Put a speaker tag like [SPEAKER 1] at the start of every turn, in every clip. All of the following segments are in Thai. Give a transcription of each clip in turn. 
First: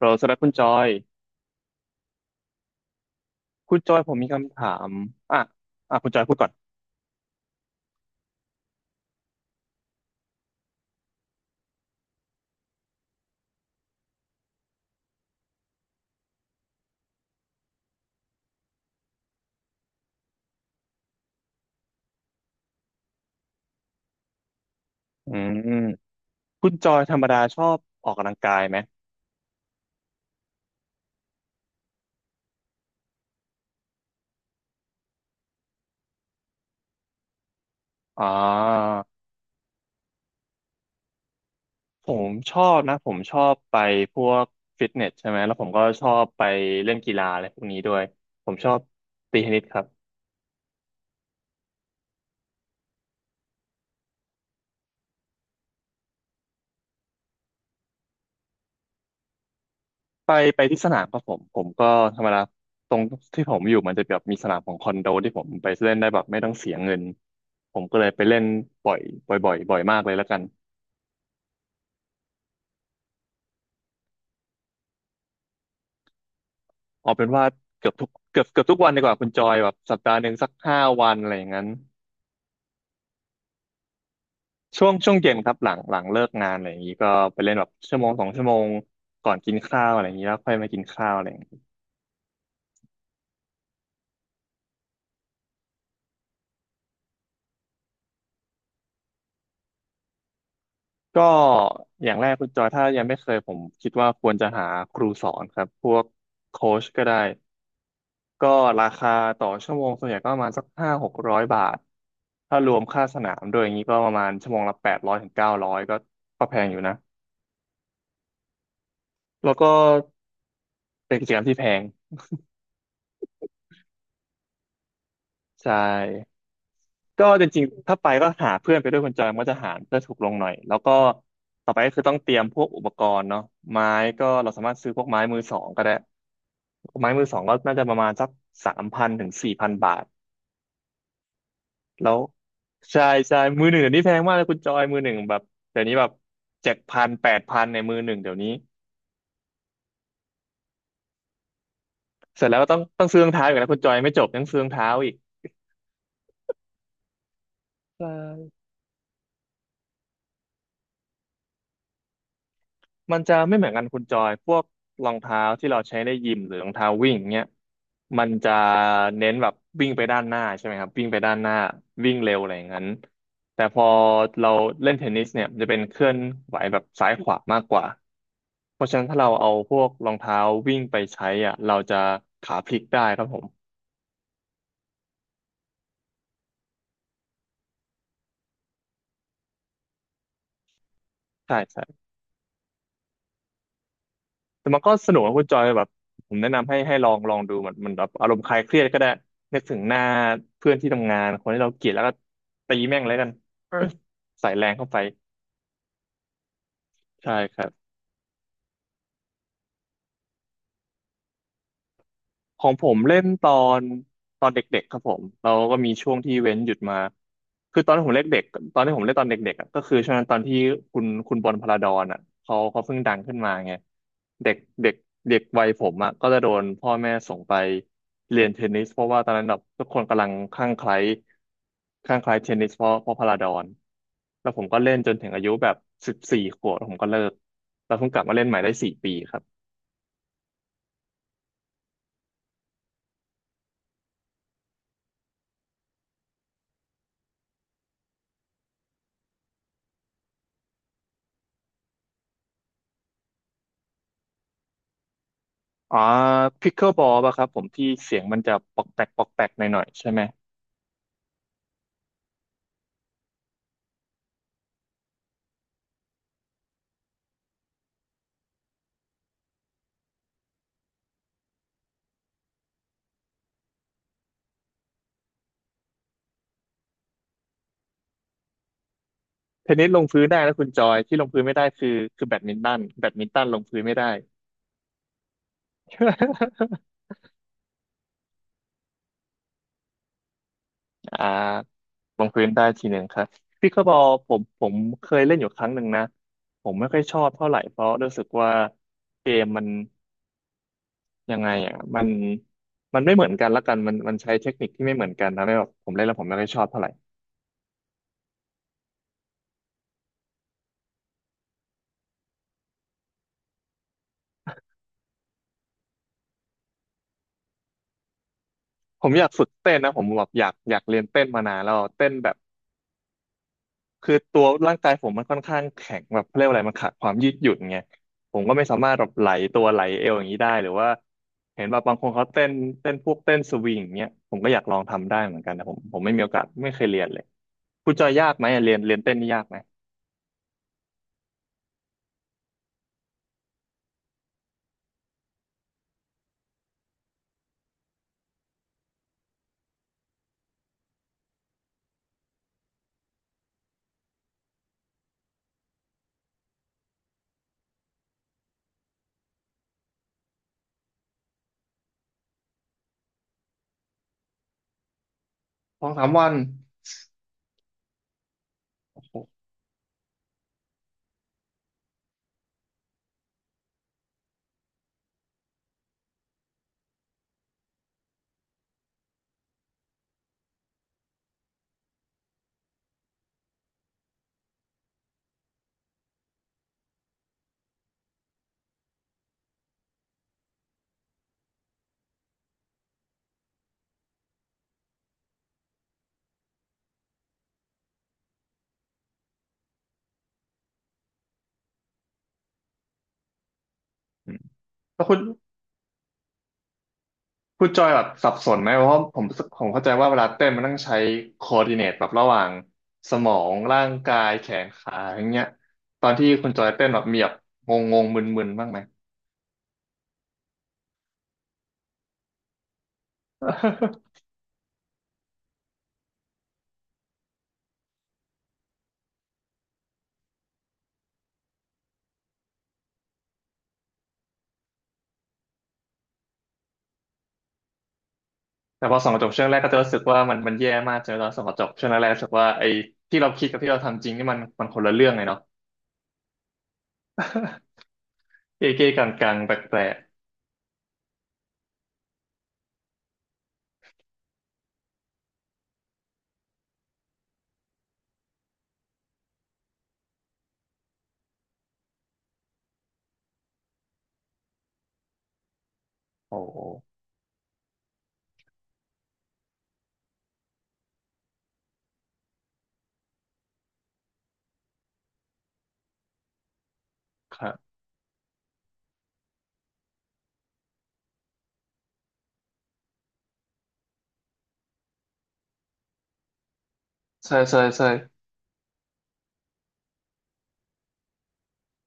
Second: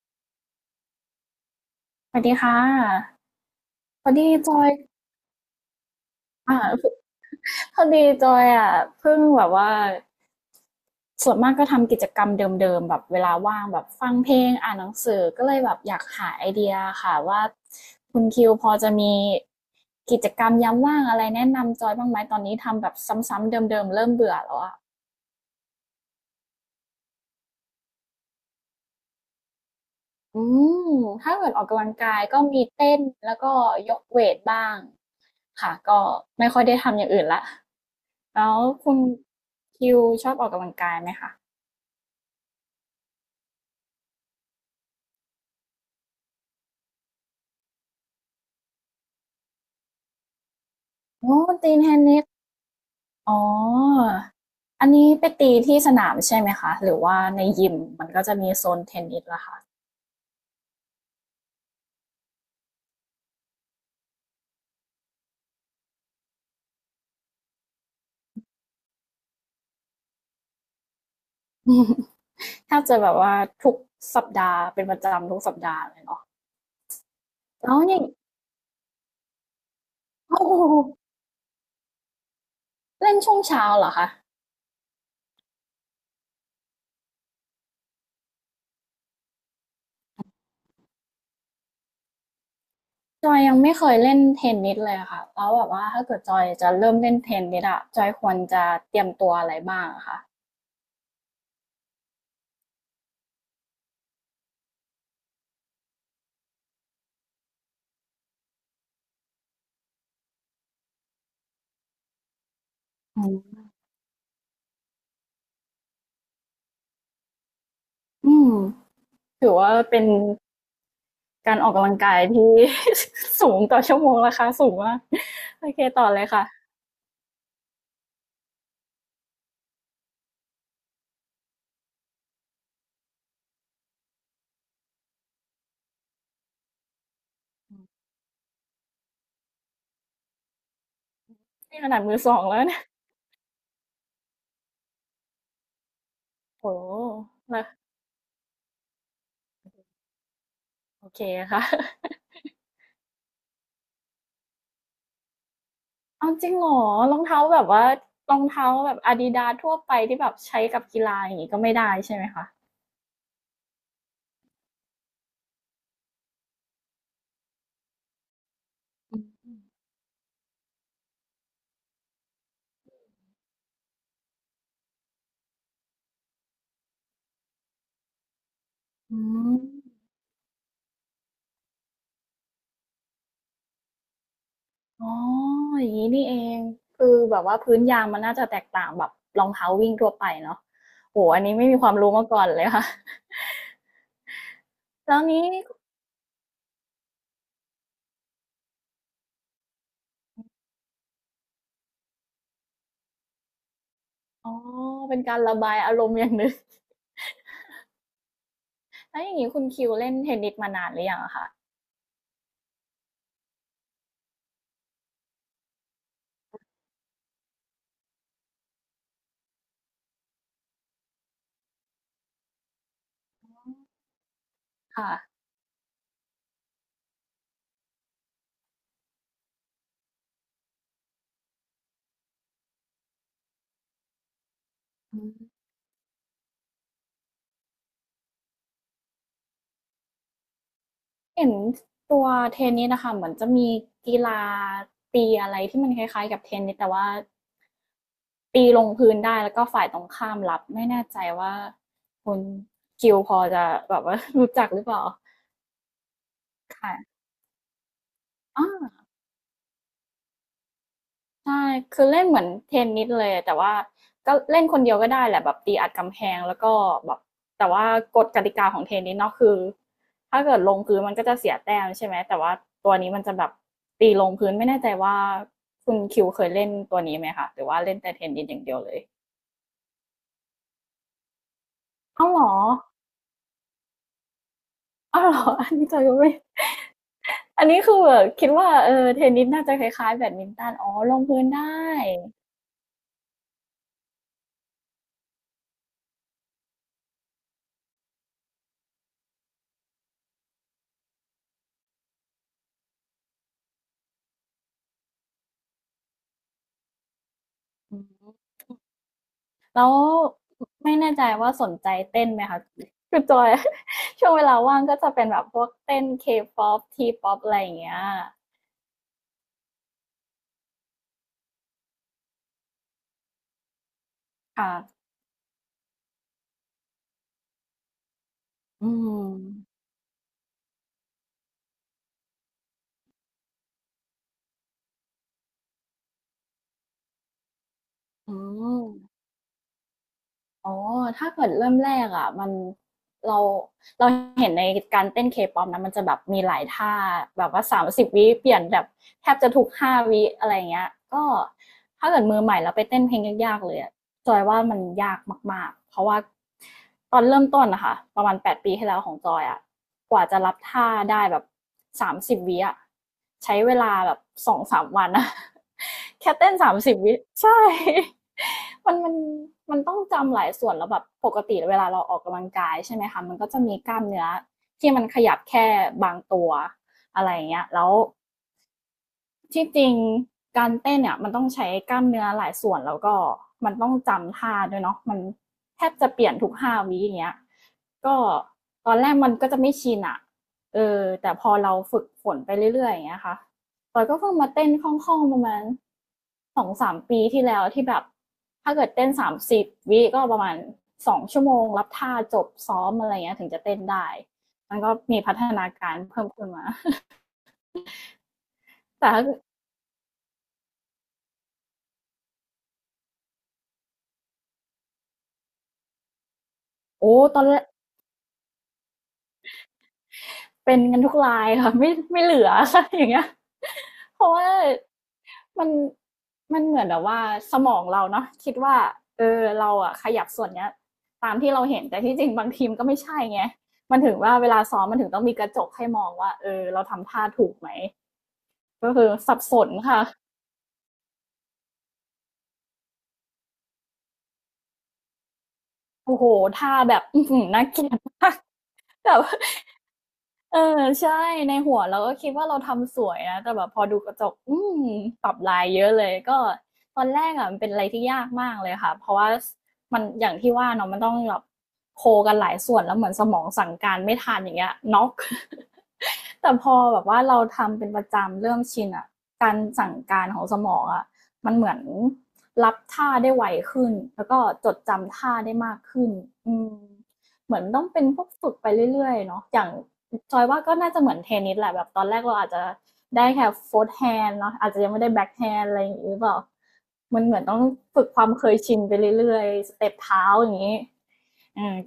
[SPEAKER 1] เราสำหรับคุณจอย
[SPEAKER 2] สวัสดีค่ะ
[SPEAKER 1] คุณจอย
[SPEAKER 2] พ
[SPEAKER 1] ผ
[SPEAKER 2] อ
[SPEAKER 1] มมี
[SPEAKER 2] ดีจ
[SPEAKER 1] คำ
[SPEAKER 2] อ
[SPEAKER 1] ถา
[SPEAKER 2] ย
[SPEAKER 1] มอ่ะอ่ะคุณจอยพูดก่อน
[SPEAKER 2] อ่าพอดีจอยอ่ะเพิ่งแบบว่าส่วนมากก็ทำกิจกรรมเดิมๆแบบเวลาว่างแบบฟังเพลงอ่านหนังสือก็เลยแบบอยากหาไอเดียค่ะว่าคุณคิวพอจะมีกิจกรรมยามว่างอะไรแนะนำจอยบ้างไหมตอนนี้ทำแบบซ้ำๆเดิมๆเริ่มเบื่อแล้วอ่ะ
[SPEAKER 1] อืมคุณจอยธรรมดาชอบออกกำลังกายไหม
[SPEAKER 2] อืมถ้าเกิดออกกำลังกายก็มีเต้นแล้วก็ยกเวทบ้างค่ะก็ไม่ค่อยได้ทำอย่างอื่นละ
[SPEAKER 1] อ่า
[SPEAKER 2] แล้วคุณคิวชอบออกกำลังกายไหมคะ
[SPEAKER 1] ผมชอบนะผมชอบไปพวกฟิตเนสใช่ไหมแล้วผมก็ชอบไปเล่นกีฬาอะไรพวกนี้ด้วยผมชอบตีเทนนิสครับ
[SPEAKER 2] อ๋อตีเทนนิสอ๋ออันนี้ไปตีที่สนามใช่ไหมคะหรือว่าในยิมมันก็จะมีโซนเทนนิสล่ะค่ะ
[SPEAKER 1] ไปไปที่สนามครับผมก็ธรรมดาตรงที่ผมอยู่มันจะแบบมีสนามของคอนโดที่ผมไปเล่นได้แบบไม่ต้องเสียเงินผมก็เลยไปเล่นบ่อยบ่อยบ่อยบ่อยมากเลยแล้วกัน
[SPEAKER 2] แทบจะแบบว่าทุกสัปดาห์เป็นประจำทุกสัปดาห์เลยเนาะ
[SPEAKER 1] เอาเป็นว่า
[SPEAKER 2] แล้ว
[SPEAKER 1] เกือบ
[SPEAKER 2] นี่
[SPEAKER 1] ทุกเกือบเกือบทุกวันดีกว่าคุณจอยแบบสัปดาห์หนึ่ง
[SPEAKER 2] โอ้
[SPEAKER 1] สัก
[SPEAKER 2] โห
[SPEAKER 1] 5 วันอะไรอย่างนั้น
[SPEAKER 2] เล่นช่วงเช้าเหรอคะ
[SPEAKER 1] ช่วงเย็นครับหลังเลิกงานอะไรอย่างนี้ก็ไปเล่นแบบชั่วโมง2 ชั่วโมงก่อนกินข้าวอะไรอย่างนี้แล้วค่อยมากินข้าวอะไรอย่างนี้
[SPEAKER 2] จอยยังไม่เคยเล่นเทนนิสเลยอะค่ะแล้วแบบว่าถ้าเกิดจอยจะเริ่มเล่นเทนนิสอะจอยควรจะเตรียมตัวอะไรบ้างอะคะ
[SPEAKER 1] ก็อย่างแรกคุณจอยถ้ายังไม่เคยผมคิดว่าควรจะหาครูสอนครับพวกโค้ชก็ได้ก็ราคาต่อชั่วโมงส่วนใหญ่ก็ประมาณสัก500-600 บาทถ้ารวมค่าส
[SPEAKER 2] อื
[SPEAKER 1] นามด้วย
[SPEAKER 2] ม
[SPEAKER 1] อย่างนี้ก็ประมาณชั่วโมงละ800-900ก็ก็แพงอยู่นะ
[SPEAKER 2] อืมถื
[SPEAKER 1] แล้
[SPEAKER 2] อ
[SPEAKER 1] วก็
[SPEAKER 2] ว่าเป็น
[SPEAKER 1] เป็นกิจกรรม
[SPEAKER 2] กา
[SPEAKER 1] ที่
[SPEAKER 2] ร
[SPEAKER 1] แพ
[SPEAKER 2] ออก
[SPEAKER 1] ง
[SPEAKER 2] กำลังกายที่ สูงต่อชั่วโมงราคาสูงมากโอ
[SPEAKER 1] ใช่
[SPEAKER 2] เคต่อเลยค่ะ
[SPEAKER 1] ก็จริงๆถ้าไปก็หาเพื่อนไปด้วยคนจอยมันก็จะหารเพื่อถูกลงหน่อยแล้วก็ต่อไปก็คือต้องเตรียมพวกอุปกรณ์เนาะไม้ก็เราสามารถซื้อพวกไม้มือสองก็ได้ไม้มือสองก็น่าจะประมาณสัก3,000-4,000 บาท
[SPEAKER 2] นี่ขนาด
[SPEAKER 1] แล้
[SPEAKER 2] มื
[SPEAKER 1] ว
[SPEAKER 2] อสองแล้วเนี่ย
[SPEAKER 1] ใช่ใช่ มือหนึ่งเดี๋ยวนี้แพงมากเลยคุณจอยมือหนึ่งแบบเดี๋ยวนี้แบบ
[SPEAKER 2] โอ้
[SPEAKER 1] เจ็ดพันแปดพั
[SPEAKER 2] แล้
[SPEAKER 1] น
[SPEAKER 2] ว
[SPEAKER 1] ในมือหนึ่งเดี๋ยวนี้
[SPEAKER 2] โอเคค่ะ
[SPEAKER 1] เสร็จแล้วก็ต้องซื้อรองเท้าอีกนะคุณจอยไม่จบยังซื้อรองเท้าอีก
[SPEAKER 2] เอาจริงเหรอรองเท้าแบบว่า
[SPEAKER 1] ใช
[SPEAKER 2] รอง
[SPEAKER 1] ่
[SPEAKER 2] เท้าแบบอาดิดาสทั่วไปที่แบบใช้กับกีฬาอย่างนี้ก็ไม่ได้ใช่ไหมคะ
[SPEAKER 1] มันจะไม่เหมือนกันคุณจอยพวกรองเท้าที่เราใช้ในยิมหรือรองเท้าวิ่งเนี้ยมันจะเน้นแบบวิ่งไปด้านหน้าใช่ไหมครับวิ่งไปด้านหน้าวิ่งเร็วอะไรอย่างนั้นแต่พอเราเล่นเทนนิสเนี่ยมันจะเป็นเคลื่อนไหวแบบซ้ายขวามากกว่าเพราะฉะนั้น
[SPEAKER 2] อื
[SPEAKER 1] ถ้าเราเอา
[SPEAKER 2] ม
[SPEAKER 1] พวกรองเท้าวิ่งไปใช้อ่ะเราจะขาพลิกได้ครับผม
[SPEAKER 2] อ๋ออย่างนี้นี่เองคือแบบว่าพื้นยางมันน่าจะแตกต่างแบบรองเท้าวิ่งทั่วไปเนาะโอ้อันนี้
[SPEAKER 1] ใช่
[SPEAKER 2] ไม่มีความรู้มาก่อนเลยค่ะ
[SPEAKER 1] แต่มันก็ส
[SPEAKER 2] แล้
[SPEAKER 1] นุ
[SPEAKER 2] ว
[SPEAKER 1] กนะคุณ
[SPEAKER 2] นี้
[SPEAKER 1] จอยแบบผมแนะนำให้ลองดูมันมันแบบอารมณ์คลายเครียดก็ได้นึกถึงหน้าเพื่อนที่ทำงานคนที่เราเกลียดแล้วก็ตีแม่งแล้วกัน ใส่
[SPEAKER 2] อ๋อ
[SPEAKER 1] แรงเข้าไป
[SPEAKER 2] เป็นการระบายอารมณ์อย่างหนึ่ง
[SPEAKER 1] ใช่ครับ
[SPEAKER 2] แล้วอย่างนี้คุณคิวเล่นเทนนิสมานานหรือยังอะคะ
[SPEAKER 1] ของผมเล่นนตอนเด็กๆครับผมเราก็มีช่วงที่เว้นหยุดมาคือตอนที่ผมเล่นตอนเด็กๆอะก็คือช่วงนั้นตอนที่คุณบอลพลาดอนอ่ะเขาเพิ่งดังขึ้นมาไงเด็กเด็กเด็
[SPEAKER 2] ค่ะ
[SPEAKER 1] กวัยผมอ่ะก็จะโดนพ่อแม่ส่งไปเรียนเทนนิสเพราะว่าตอนนั้นแบบทุกคนกำลังคลั่งไคล้เทนนิสเพราะพลาดอนแล้วผมก็เล่นจนถึงอายุแบบ14 ขวบแล้วผมก็เลิกแล้วผมกลับมาเล่นใหม่ได้4 ปีครับ
[SPEAKER 2] เห็นตัวเทนนิสนะคะเหมือนจะมีกีฬาตีอะไรที่มันคล้ายๆกับเทนนิสแต่ว่าตีลงพื้นได้แล้วก็ฝ่ายตรงข้ามรับไม่แน่ใจว่าคุณคิวพอจะแบบว่า รู้จักหรือเปล่า
[SPEAKER 1] อ๋อพิกเกิลบอล
[SPEAKER 2] ค่ะ
[SPEAKER 1] ป่ะครับผมที่เสียงมันจะ
[SPEAKER 2] อ๋
[SPEAKER 1] ปอกแป
[SPEAKER 2] อ
[SPEAKER 1] กปอกแปกหน่อยๆใช่ไหม
[SPEAKER 2] ใช่ คือเล่นเหมือนเทนนิสเลย แต่ว่าก็เล่นคนเดียวก็ได้แหละแบบตีอัดกำแพงแล้วก็แบบแต่ว่ากฎกติกาของเทนนิสเนาะคือถ้าเกิดลงพื้นมันก็จะเสียแต้มใช่ไหม แต่ว่าตัวนี้มันจะแบบตีลงพื้นไม่แน่ใจว่าคุณคิวเคยเล่นตัวนี้ไหมคะหรือว่าเล่นแต่เทนนิสอย่างเดียวเลย
[SPEAKER 1] เทนนิสลงพื้นได้แล้วคุณจอยที่ลงพื้นไม่ได้คือ
[SPEAKER 2] อ้าว
[SPEAKER 1] แบ
[SPEAKER 2] เหร
[SPEAKER 1] ด
[SPEAKER 2] อ
[SPEAKER 1] มินตันลงพื้นไม่ได้
[SPEAKER 2] อ้าวเหรอ อันนี้จอยก็ไม่อันนี้คือแบบคิดว่าเออเทนนิสน่าจะคล้ายๆแบดมินตันอ๋อล ง
[SPEAKER 1] อ่า
[SPEAKER 2] พื้นได้
[SPEAKER 1] ลงพื้นได้ทีหนึ่งครับพิกเกิลบอลผมเคยเล่นอยู่ครั้งหนึ่งนะผมไม่ค่อยชอบเท่าไหร่เพราะรู้สึกว่าเกมมันยังไงอ่ะมันมันไม่เหมือนกันละกันมันใช้เทคนิคที่ไม่เหมือนกันนะไม่แบบผมเล่นแล้วผมไม่ค่อยชอบเท่าไหร่
[SPEAKER 2] อืม แล้วไม่แน่ใจว่าสนใจเต้นไหมคะคือจอย ช่วงเวลาว่างก็จะเป็นแบบพวกเต้นเคป๊อปทีป๊อปอะไรอย่างเงี้ย
[SPEAKER 1] ผมอยากฝึกเต้นนะผมแบบอยากเรียนเต้นมานานแล้วเต้นแบบ คือตัว
[SPEAKER 2] ค่ะ
[SPEAKER 1] ร่างกายผมมันค่อนข้างแข็งแบบเขาเรียกว่าอะไรมันขาดความยืดหยุ่นไงผมก็ไม่สา
[SPEAKER 2] อื
[SPEAKER 1] มารถแบบไหล
[SPEAKER 2] ม
[SPEAKER 1] ตัวไหลเอวอย่างนี้ได้หรือว่าเห็นแบบบางคนเขาเต้นพวกเต้นสวิงอย่างเงี้ยผมก็อยากลองทำได้เหมือนกันแต่ผมไม่มีโอกาสไม่เคยเรียนเลยคุณจอยยา
[SPEAKER 2] อื
[SPEAKER 1] กไหมอะเรียน
[SPEAKER 2] ม
[SPEAKER 1] เรียนเต้นนี่ยากไหม
[SPEAKER 2] อ๋อถ้าเกิดเริ่มแรกอ่ะมันเราเราเห็นในการเต้นเคป๊อปนะมันจะแบบมีหลายท่าแบบว่าสามสิบวิเปลี่ยนแบบแทบจะทุกห้าวิอะไรเงี้ยก็ถ้าเกิดมือใหม่เราไปเต้นเพลงยากๆเลยอะ จอยว่ามันยากมากๆเพราะว่าตอนเริ่มต้นนะคะประมาณ8 ปีที่แล้วของจอยอะกว่าจะรับท่าได้แบบสามสิบวิอะใช้เวลาแบบ2-3 วันอะ
[SPEAKER 1] สองสาม วั
[SPEAKER 2] แค่
[SPEAKER 1] น
[SPEAKER 2] เต้น30 วิใช่มัน
[SPEAKER 1] โอ้
[SPEAKER 2] มั
[SPEAKER 1] โห
[SPEAKER 2] นมันต้องจำหลายส่วนแล้วแบบปกติเวลาเราออกกำลังกายใช่ไหมคะมันก็จะมีกล้ามเนื้อที่มันขยับแค่บางตัวอะไรอย่างเงี้ยแล้ว ที่จริงการเต้นเนี่ยมันต้องใช้กล้ามเนื้อหลายส่วนแล้วก็มันต้องจำท่าด้วยเนาะมันแทบจะเปลี่ยนทุกห้าวิอย่างเงี้ยก็ตอนแรกมันก็จะไม่ชินอะเออแต่พอเราฝึกฝนไปเรื่อยๆอย่างเงี้ยค่ะตอนก็เพิ่งมาเต้นคล่องๆประมาณ2 ถึง 3 ปีที่แล้วที่แบบถ้าเกิดเต้นสามสิบวิก็ประมาณ2 ชั่วโมงรับท่าจบซ้อมอะไรเงี้ยถึงจะเต้นได้
[SPEAKER 1] อืม
[SPEAKER 2] มันก็
[SPEAKER 1] แล้วคุ
[SPEAKER 2] มี
[SPEAKER 1] ณ
[SPEAKER 2] พัฒนาการเพิ่มขึ้นมา
[SPEAKER 1] คุณจอยแบบสับสนไหมเพราะว่า
[SPEAKER 2] แต่
[SPEAKER 1] ผมเข้าใจว่าเวลาเต้นมันต้องใช้คอ r d i ิเนตแบบระหว่างสมองร่างกายแขนขาอย่างเงี้ยตอนที่คุณจอยเต้นแบบ
[SPEAKER 2] โอ้
[SPEAKER 1] มีแบบ
[SPEAKER 2] ตอนแรก
[SPEAKER 1] งงงมึนมึนๆบ้างไหม
[SPEAKER 2] เป็นกันทุกรายค่ะ ไม่เหลือ ค่ะอย่างเงี้ยเพ ราะว่ามันมันเหมือนแบบว่าสมองเราเนาะคิดว่าเออเราอะขยับส่วนเนี้ยตามที่เราเห็นแต่ที่จริงบางทีมก็ไม่ใช่ไงมันถึงว่าเวลาซ้อมมันถึงต้องมีกระจกให้มองว่าเออเราทำท่าถูกไหม
[SPEAKER 1] แต่
[SPEAKER 2] ก็
[SPEAKER 1] พอ
[SPEAKER 2] คื
[SPEAKER 1] ส่
[SPEAKER 2] อ
[SPEAKER 1] องกระจก
[SPEAKER 2] สับ
[SPEAKER 1] ช่วง
[SPEAKER 2] ส
[SPEAKER 1] แรกก็
[SPEAKER 2] น
[SPEAKER 1] จะรู้สึ
[SPEAKER 2] ค่ะ
[SPEAKER 1] กว่ามันแย่มากจนตอนส่องกระจกช่วงแรกๆรู้สึกว่าไอ้ที่เราคิดกับที่เราทำจริงนี่มันคนละเรื่องเลยเนาะ
[SPEAKER 2] โอ้โหท่าแบบน่าเกลียดมาก
[SPEAKER 1] เก้เก้ กั
[SPEAKER 2] แต่
[SPEAKER 1] งกั
[SPEAKER 2] ว่า
[SPEAKER 1] งแปลก
[SPEAKER 2] เออใช่ในหัวเราก็คิดว่าเราทำสวยนะแต่แบบพอดูกระจกอืมปรับลายเยอะเลยก็ตอนแรกอะมันเป็นอะไรที่ยากมากเลยค่ะเพราะว่ามันอย่างที่ว่าเนาะมันต้องแบบโคกันหลายส่วนแล้วเหมือนสมองสั่งการไม่ทันอย่างเงี้ยน็อก
[SPEAKER 1] ๆโอ้
[SPEAKER 2] แต่
[SPEAKER 1] โห
[SPEAKER 2] พอแบบว่าเราทำเป็นประจำเริ่มชินอะการสั่งการของสมองอะมันเหมือนรับท่าได้ไวขึ้นแล้วก็จดจำท่าได้มากขึ้นอืม
[SPEAKER 1] ครั
[SPEAKER 2] เหมือน
[SPEAKER 1] บ
[SPEAKER 2] ต้องเป็นพวกฝึกไปเรื่อยๆเนาะอย่างจอยว่าก็น่าจะเหมือนเทนนิสแหละแบบตอนแรกเราอาจจะได้แค่โฟร์ธแฮนด์เนาะอาจจะยังไม่ได้แบ็คแฮนด์อะไรอย่างนี้หรือเปล่ามันเห
[SPEAKER 1] ใช่
[SPEAKER 2] มือนต้
[SPEAKER 1] ใช่
[SPEAKER 2] อง
[SPEAKER 1] ใช่
[SPEAKER 2] ฝึกความเคยชินไปเรื่อยๆสเต็ปเท้าอย่างนี้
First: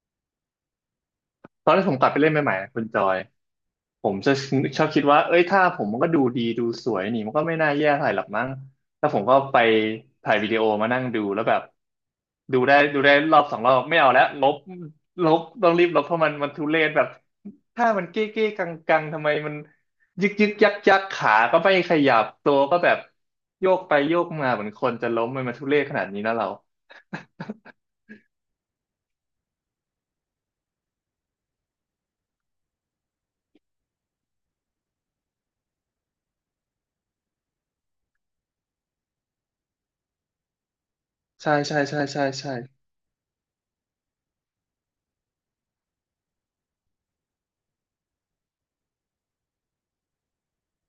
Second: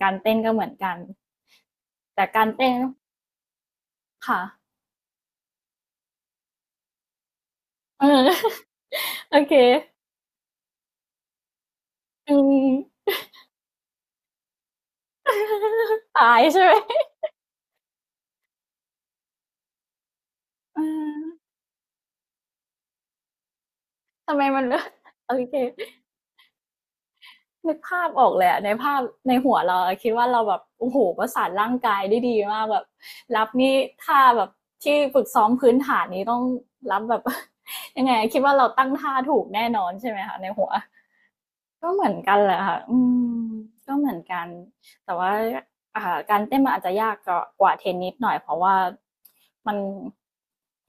[SPEAKER 2] การเต้นก็เหมือนกัน
[SPEAKER 1] ตอนที่ผมกลับไป
[SPEAKER 2] แต่
[SPEAKER 1] เล่น
[SPEAKER 2] การ
[SPEAKER 1] ใหม่ๆนะ
[SPEAKER 2] เต้น
[SPEAKER 1] คุณจอยผม
[SPEAKER 2] ค่ะ
[SPEAKER 1] ชอบคิดว่าเอ้ยถ้าผมมันก็ดูดีดูสวยนี่มันก็ไม่น่าแย่เท่า
[SPEAKER 2] เออ
[SPEAKER 1] ไหร่หรอกมั้ง แล้วผมก็
[SPEAKER 2] โอเค
[SPEAKER 1] ไปถ่ายวิดีโอมานั่งดูแล้วแบบ
[SPEAKER 2] อื
[SPEAKER 1] ดูได้
[SPEAKER 2] ม
[SPEAKER 1] ดูได้รอบสองรอบไม่เอาแล้วลบลบต้องรีบลบ เพราะมัน
[SPEAKER 2] ตาย
[SPEAKER 1] มัน
[SPEAKER 2] ใช่
[SPEAKER 1] ทุ
[SPEAKER 2] ไหม
[SPEAKER 1] เรศแบบถ้ามันเก้เก้กังกังทำไมมันยึกยึกยัก
[SPEAKER 2] อื
[SPEAKER 1] ยัก
[SPEAKER 2] ม
[SPEAKER 1] ขาก็ไม่ขยับตัวก็แบบโยกไปโยก
[SPEAKER 2] ทำไม
[SPEAKER 1] มาเห
[SPEAKER 2] มั
[SPEAKER 1] มื
[SPEAKER 2] น
[SPEAKER 1] อน
[SPEAKER 2] เลื
[SPEAKER 1] ค
[SPEAKER 2] อก
[SPEAKER 1] นจะล้ม
[SPEAKER 2] โอ
[SPEAKER 1] มันมา
[SPEAKER 2] เค
[SPEAKER 1] ทุเรศขนาดนี้นะเรา
[SPEAKER 2] นึกภาพออกเลยอะในภาพในหัวเราคิดว่าเราแบบโอ้โหประสานร่างกายได้ดีมากแบบรับนี่ท่าแบบที่ฝึกซ้อมพื้นฐานนี้ต้องรับแบบ ยังไงคิดว่าเราตั้งท่าถูกแน่นอนใช่ไหมคะในหัว
[SPEAKER 1] ใช่ใช่
[SPEAKER 2] ก็
[SPEAKER 1] ใช่
[SPEAKER 2] เหมือน
[SPEAKER 1] ใช่
[SPEAKER 2] กัน
[SPEAKER 1] ใช่
[SPEAKER 2] แหละค่ะอืมก็เหมือนกันแต่ว่าการเต้นมันอาจจะยากกว่าเทนนิสหน่อยเพราะว่ามัน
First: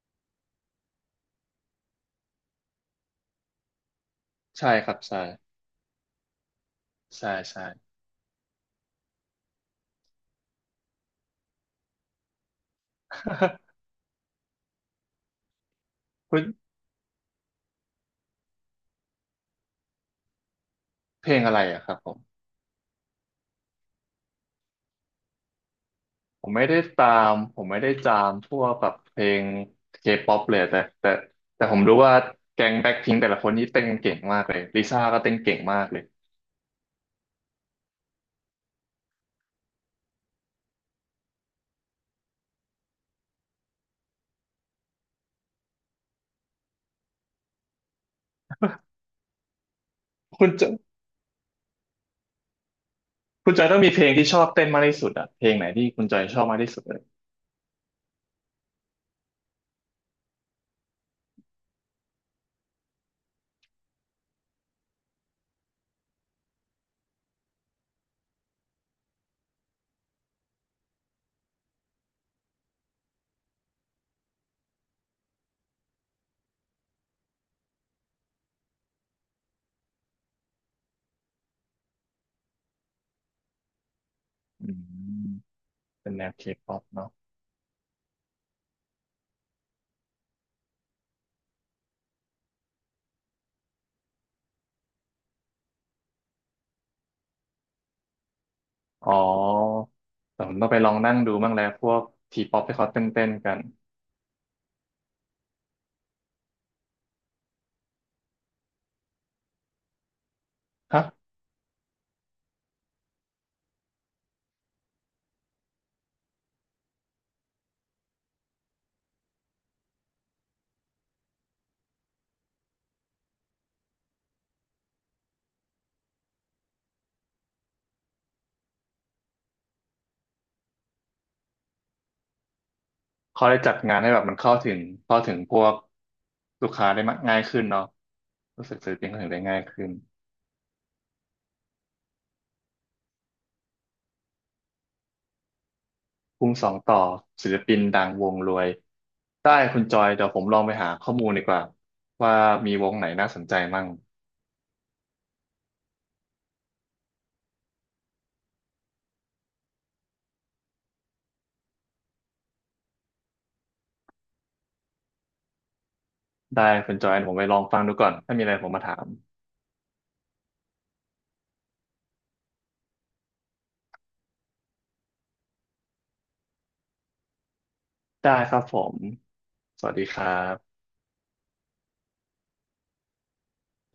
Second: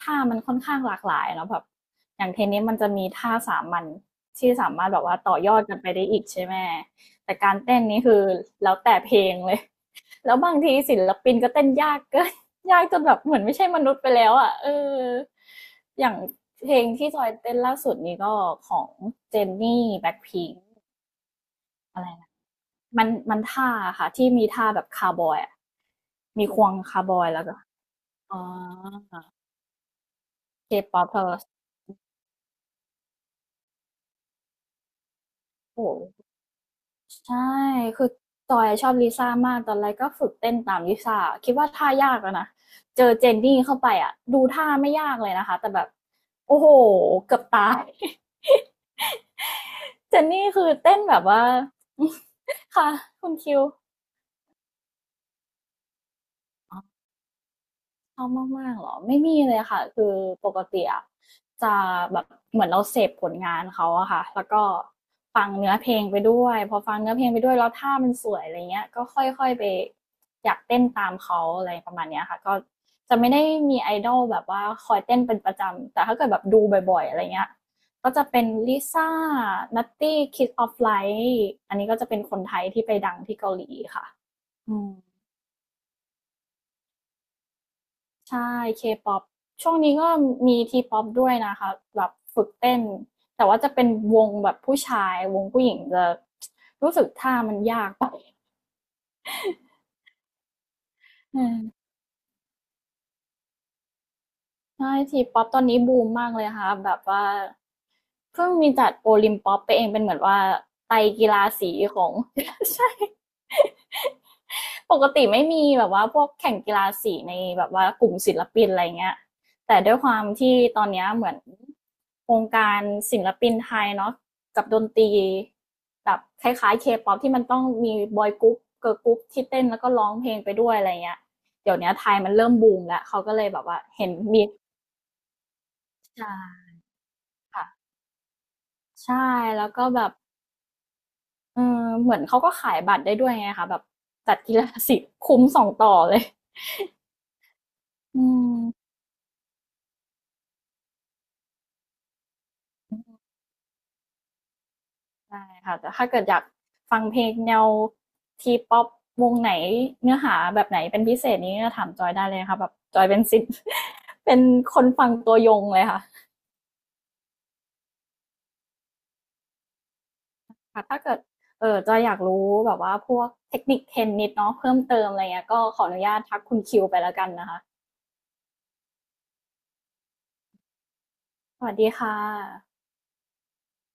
[SPEAKER 2] ท่ามันค่อนข้างหลากหลายเนาะแบบอย่างเทนนิสมันจะมีท่าสามัญที่
[SPEAKER 1] ใช่
[SPEAKER 2] สามา
[SPEAKER 1] ค
[SPEAKER 2] รถ
[SPEAKER 1] รับ
[SPEAKER 2] แบบว่า
[SPEAKER 1] ใช่
[SPEAKER 2] ต่อยอดกันไปได้อีกใช่ไหม
[SPEAKER 1] ใช่
[SPEAKER 2] แต่การ
[SPEAKER 1] ใช่
[SPEAKER 2] เต้นนี่คือแล้วแต่เพลงเลย แล้วบางทีศิลปินก็เต้นยากเกิน ยากจนแบบเหมือนไม่ใช่มนุษย์ไปแล้วอะเอออย่าง
[SPEAKER 1] เฮ้ย
[SPEAKER 2] เพลงที่จอยเต้นล่าสุดนี้ก็ของเจนนี่แบ็คพิง
[SPEAKER 1] เพลงอะไรอะครับ
[SPEAKER 2] อะ
[SPEAKER 1] ผ
[SPEAKER 2] ไรนะ
[SPEAKER 1] ม
[SPEAKER 2] มันท่าค่ะที่มีท่าแบบคาร์บอยอะ
[SPEAKER 1] ผ
[SPEAKER 2] มี
[SPEAKER 1] ม
[SPEAKER 2] ค
[SPEAKER 1] ไม่
[SPEAKER 2] วง
[SPEAKER 1] ได้
[SPEAKER 2] คา
[SPEAKER 1] ตา
[SPEAKER 2] ร์บอย
[SPEAKER 1] ม
[SPEAKER 2] แล้วก็
[SPEAKER 1] ผมไม่ได้จาม
[SPEAKER 2] อ๋อ
[SPEAKER 1] พวกแบบเพลงเคป๊อปเลย
[SPEAKER 2] เค
[SPEAKER 1] แต่
[SPEAKER 2] ป๊อป
[SPEAKER 1] แต่
[SPEAKER 2] เธอ
[SPEAKER 1] แต่ผมรู้ว่าแก๊งแบ็คพิงแต่ละคนนี้เต้นเก่งมากเลยลิซ่าก็เต้นเก่งมาก
[SPEAKER 2] โอ้
[SPEAKER 1] เลย
[SPEAKER 2] โหใช่ คือจอยชอบลิซ่ามากตอนแรกก็ฝึกเต้นตามลิซ่าคิดว่าท่ายากแล้วนะ เจอเจนนี่เข้าไปอ่ะดูท่าไม่ยากเลยนะคะแต่แบบโอ้โหเกือบตาย เจน
[SPEAKER 1] คุ
[SPEAKER 2] นี่
[SPEAKER 1] ณจ
[SPEAKER 2] คือ
[SPEAKER 1] อย
[SPEAKER 2] เต้นแบบว่า ค่ะคุณ
[SPEAKER 1] คุณ
[SPEAKER 2] คิ
[SPEAKER 1] จอยต้องมี
[SPEAKER 2] ว
[SPEAKER 1] เพลงที่ชอบเต้นมากที่สุดอะเพลงไหนที่คุณจอยชอบมากที่สุดเลย
[SPEAKER 2] ชอบมากๆเหรอไม่มีเลยค่ะคือปกติอะจะแบบเหมือนเราเสพผลงานเขาอะค่ะแล้วก็ฟังเนื้อเพลงไปด้วยพอฟังเนื้อเพลงไปด้วยแล้วท่ามันสวยอะไรเงี้ยก็ค่อยๆไปอยากเต้นตามเขาอะไรประมาณเนี้ยค่ะก็จะไม่ได้มี idol แบบว่าคอยเต้นเป็นประจำแต่ถ้าเกิดแบบดูบ่อยๆอะไรเงี้ยก็จะเป็น Lisa n ั t t ี k i ิ s of Light อันนี้ก็จะเป็นคนไทยที่ไปดังที่เกาหลีค่ะ
[SPEAKER 1] อื
[SPEAKER 2] อืม
[SPEAKER 1] มเป็นแนวเคป๊อปเนาะ
[SPEAKER 2] ใช่ K-pop ช่วงนี้ก็มี T-pop ด้วยนะคะแบบฝึกเต้นแต่ว่าจะเป็นวงแบบผู้ชายวงผู้หญิงจะรู้สึกท่ามันยากไป
[SPEAKER 1] อ๋อแต่ผมต้องไปลองนั่งดู
[SPEAKER 2] อื
[SPEAKER 1] บ้างแล้วพ
[SPEAKER 2] ม
[SPEAKER 1] วกทีป๊อปที่เขาเต้นกัน
[SPEAKER 2] ใช่ T-pop ตอนนี้บูมมากเลยค่ะแบบว่าเพิ่งมีจัดโอลิมป๊อปไปเองเป็นเหมือนว่าไตร
[SPEAKER 1] ฮะ
[SPEAKER 2] กีฬาสีของ ใช่ ปกติไม่มีแบบว่าพวกแข่งกีฬาสีในแบบว่ากลุ่มศิลปินอะไรเงี้ยแต่ด้วยความที่ตอนนี้เหมือนวงการศิลปินไทยเนาะกับดนตรีแบบคล้ายๆเคป๊อปที่มันต้องมีบอยกรุ๊ปเกิร์ลกรุ๊ปที่เต้นแล้วก็ร้องเพลงไปด้วยอะไรเงี้ยเดี๋ยวนี้ไทยมันเริ่มบูมแล้วเขาก็เล
[SPEAKER 1] เขา
[SPEAKER 2] ย
[SPEAKER 1] ได้
[SPEAKER 2] แบบ
[SPEAKER 1] จัด
[SPEAKER 2] ว่า
[SPEAKER 1] งาน
[SPEAKER 2] เห็
[SPEAKER 1] ให้
[SPEAKER 2] น
[SPEAKER 1] แบบมัน
[SPEAKER 2] มี
[SPEAKER 1] เข้าถึงพวก
[SPEAKER 2] ค
[SPEAKER 1] ลูกค้าได้มากง่ายขึ้น
[SPEAKER 2] ่ะ
[SPEAKER 1] เนาะ รู้สึกศิลปินเข
[SPEAKER 2] ใช่
[SPEAKER 1] นอื่นได้ง่าย
[SPEAKER 2] แล้วก็
[SPEAKER 1] ขึ้น
[SPEAKER 2] แบบเออเหมือนเขาก็ขายบัตรได้ด้วยไงคะแบบจัดกีฬาสีคุ้มสองต่อเลย
[SPEAKER 1] ภูมิสองต่อศิลปินดัง
[SPEAKER 2] อื
[SPEAKER 1] วงรวย
[SPEAKER 2] ม
[SPEAKER 1] ได้คุณจอยเดี๋ยวผมลองไปหาข้อมูลดีกว่าว่ามีวงไหนน่าสนใจมั่ง
[SPEAKER 2] ได้ค่ะ แต่ถ้าเกิดอยากฟังเพลงแนวทีป๊อปวงไหนเนื้อหาแบบไหนเป็นพิเศษนี้ก็ถามจอยได้เลยค่ะแบบจอยเป็นสิษย์ เป็นคนฟังตัวยงเลยค่ะ
[SPEAKER 1] ได้คุณจอยเดี๋ยวผมไปลองฟังดูก่อนถ้ามีอะไรผมมาถาม
[SPEAKER 2] ถ้าเกิดเออจอยอยากรู้แบบว่าพวกเทคนิคเทนนิดเนาะเพิ่มเติมอะไรเงี้ยก็ขออนุญาตทักคุณคิวไปแล้วกันนะคะ
[SPEAKER 1] ได้ครับผมสวัสดีครับ
[SPEAKER 2] สวัสดีค่ะ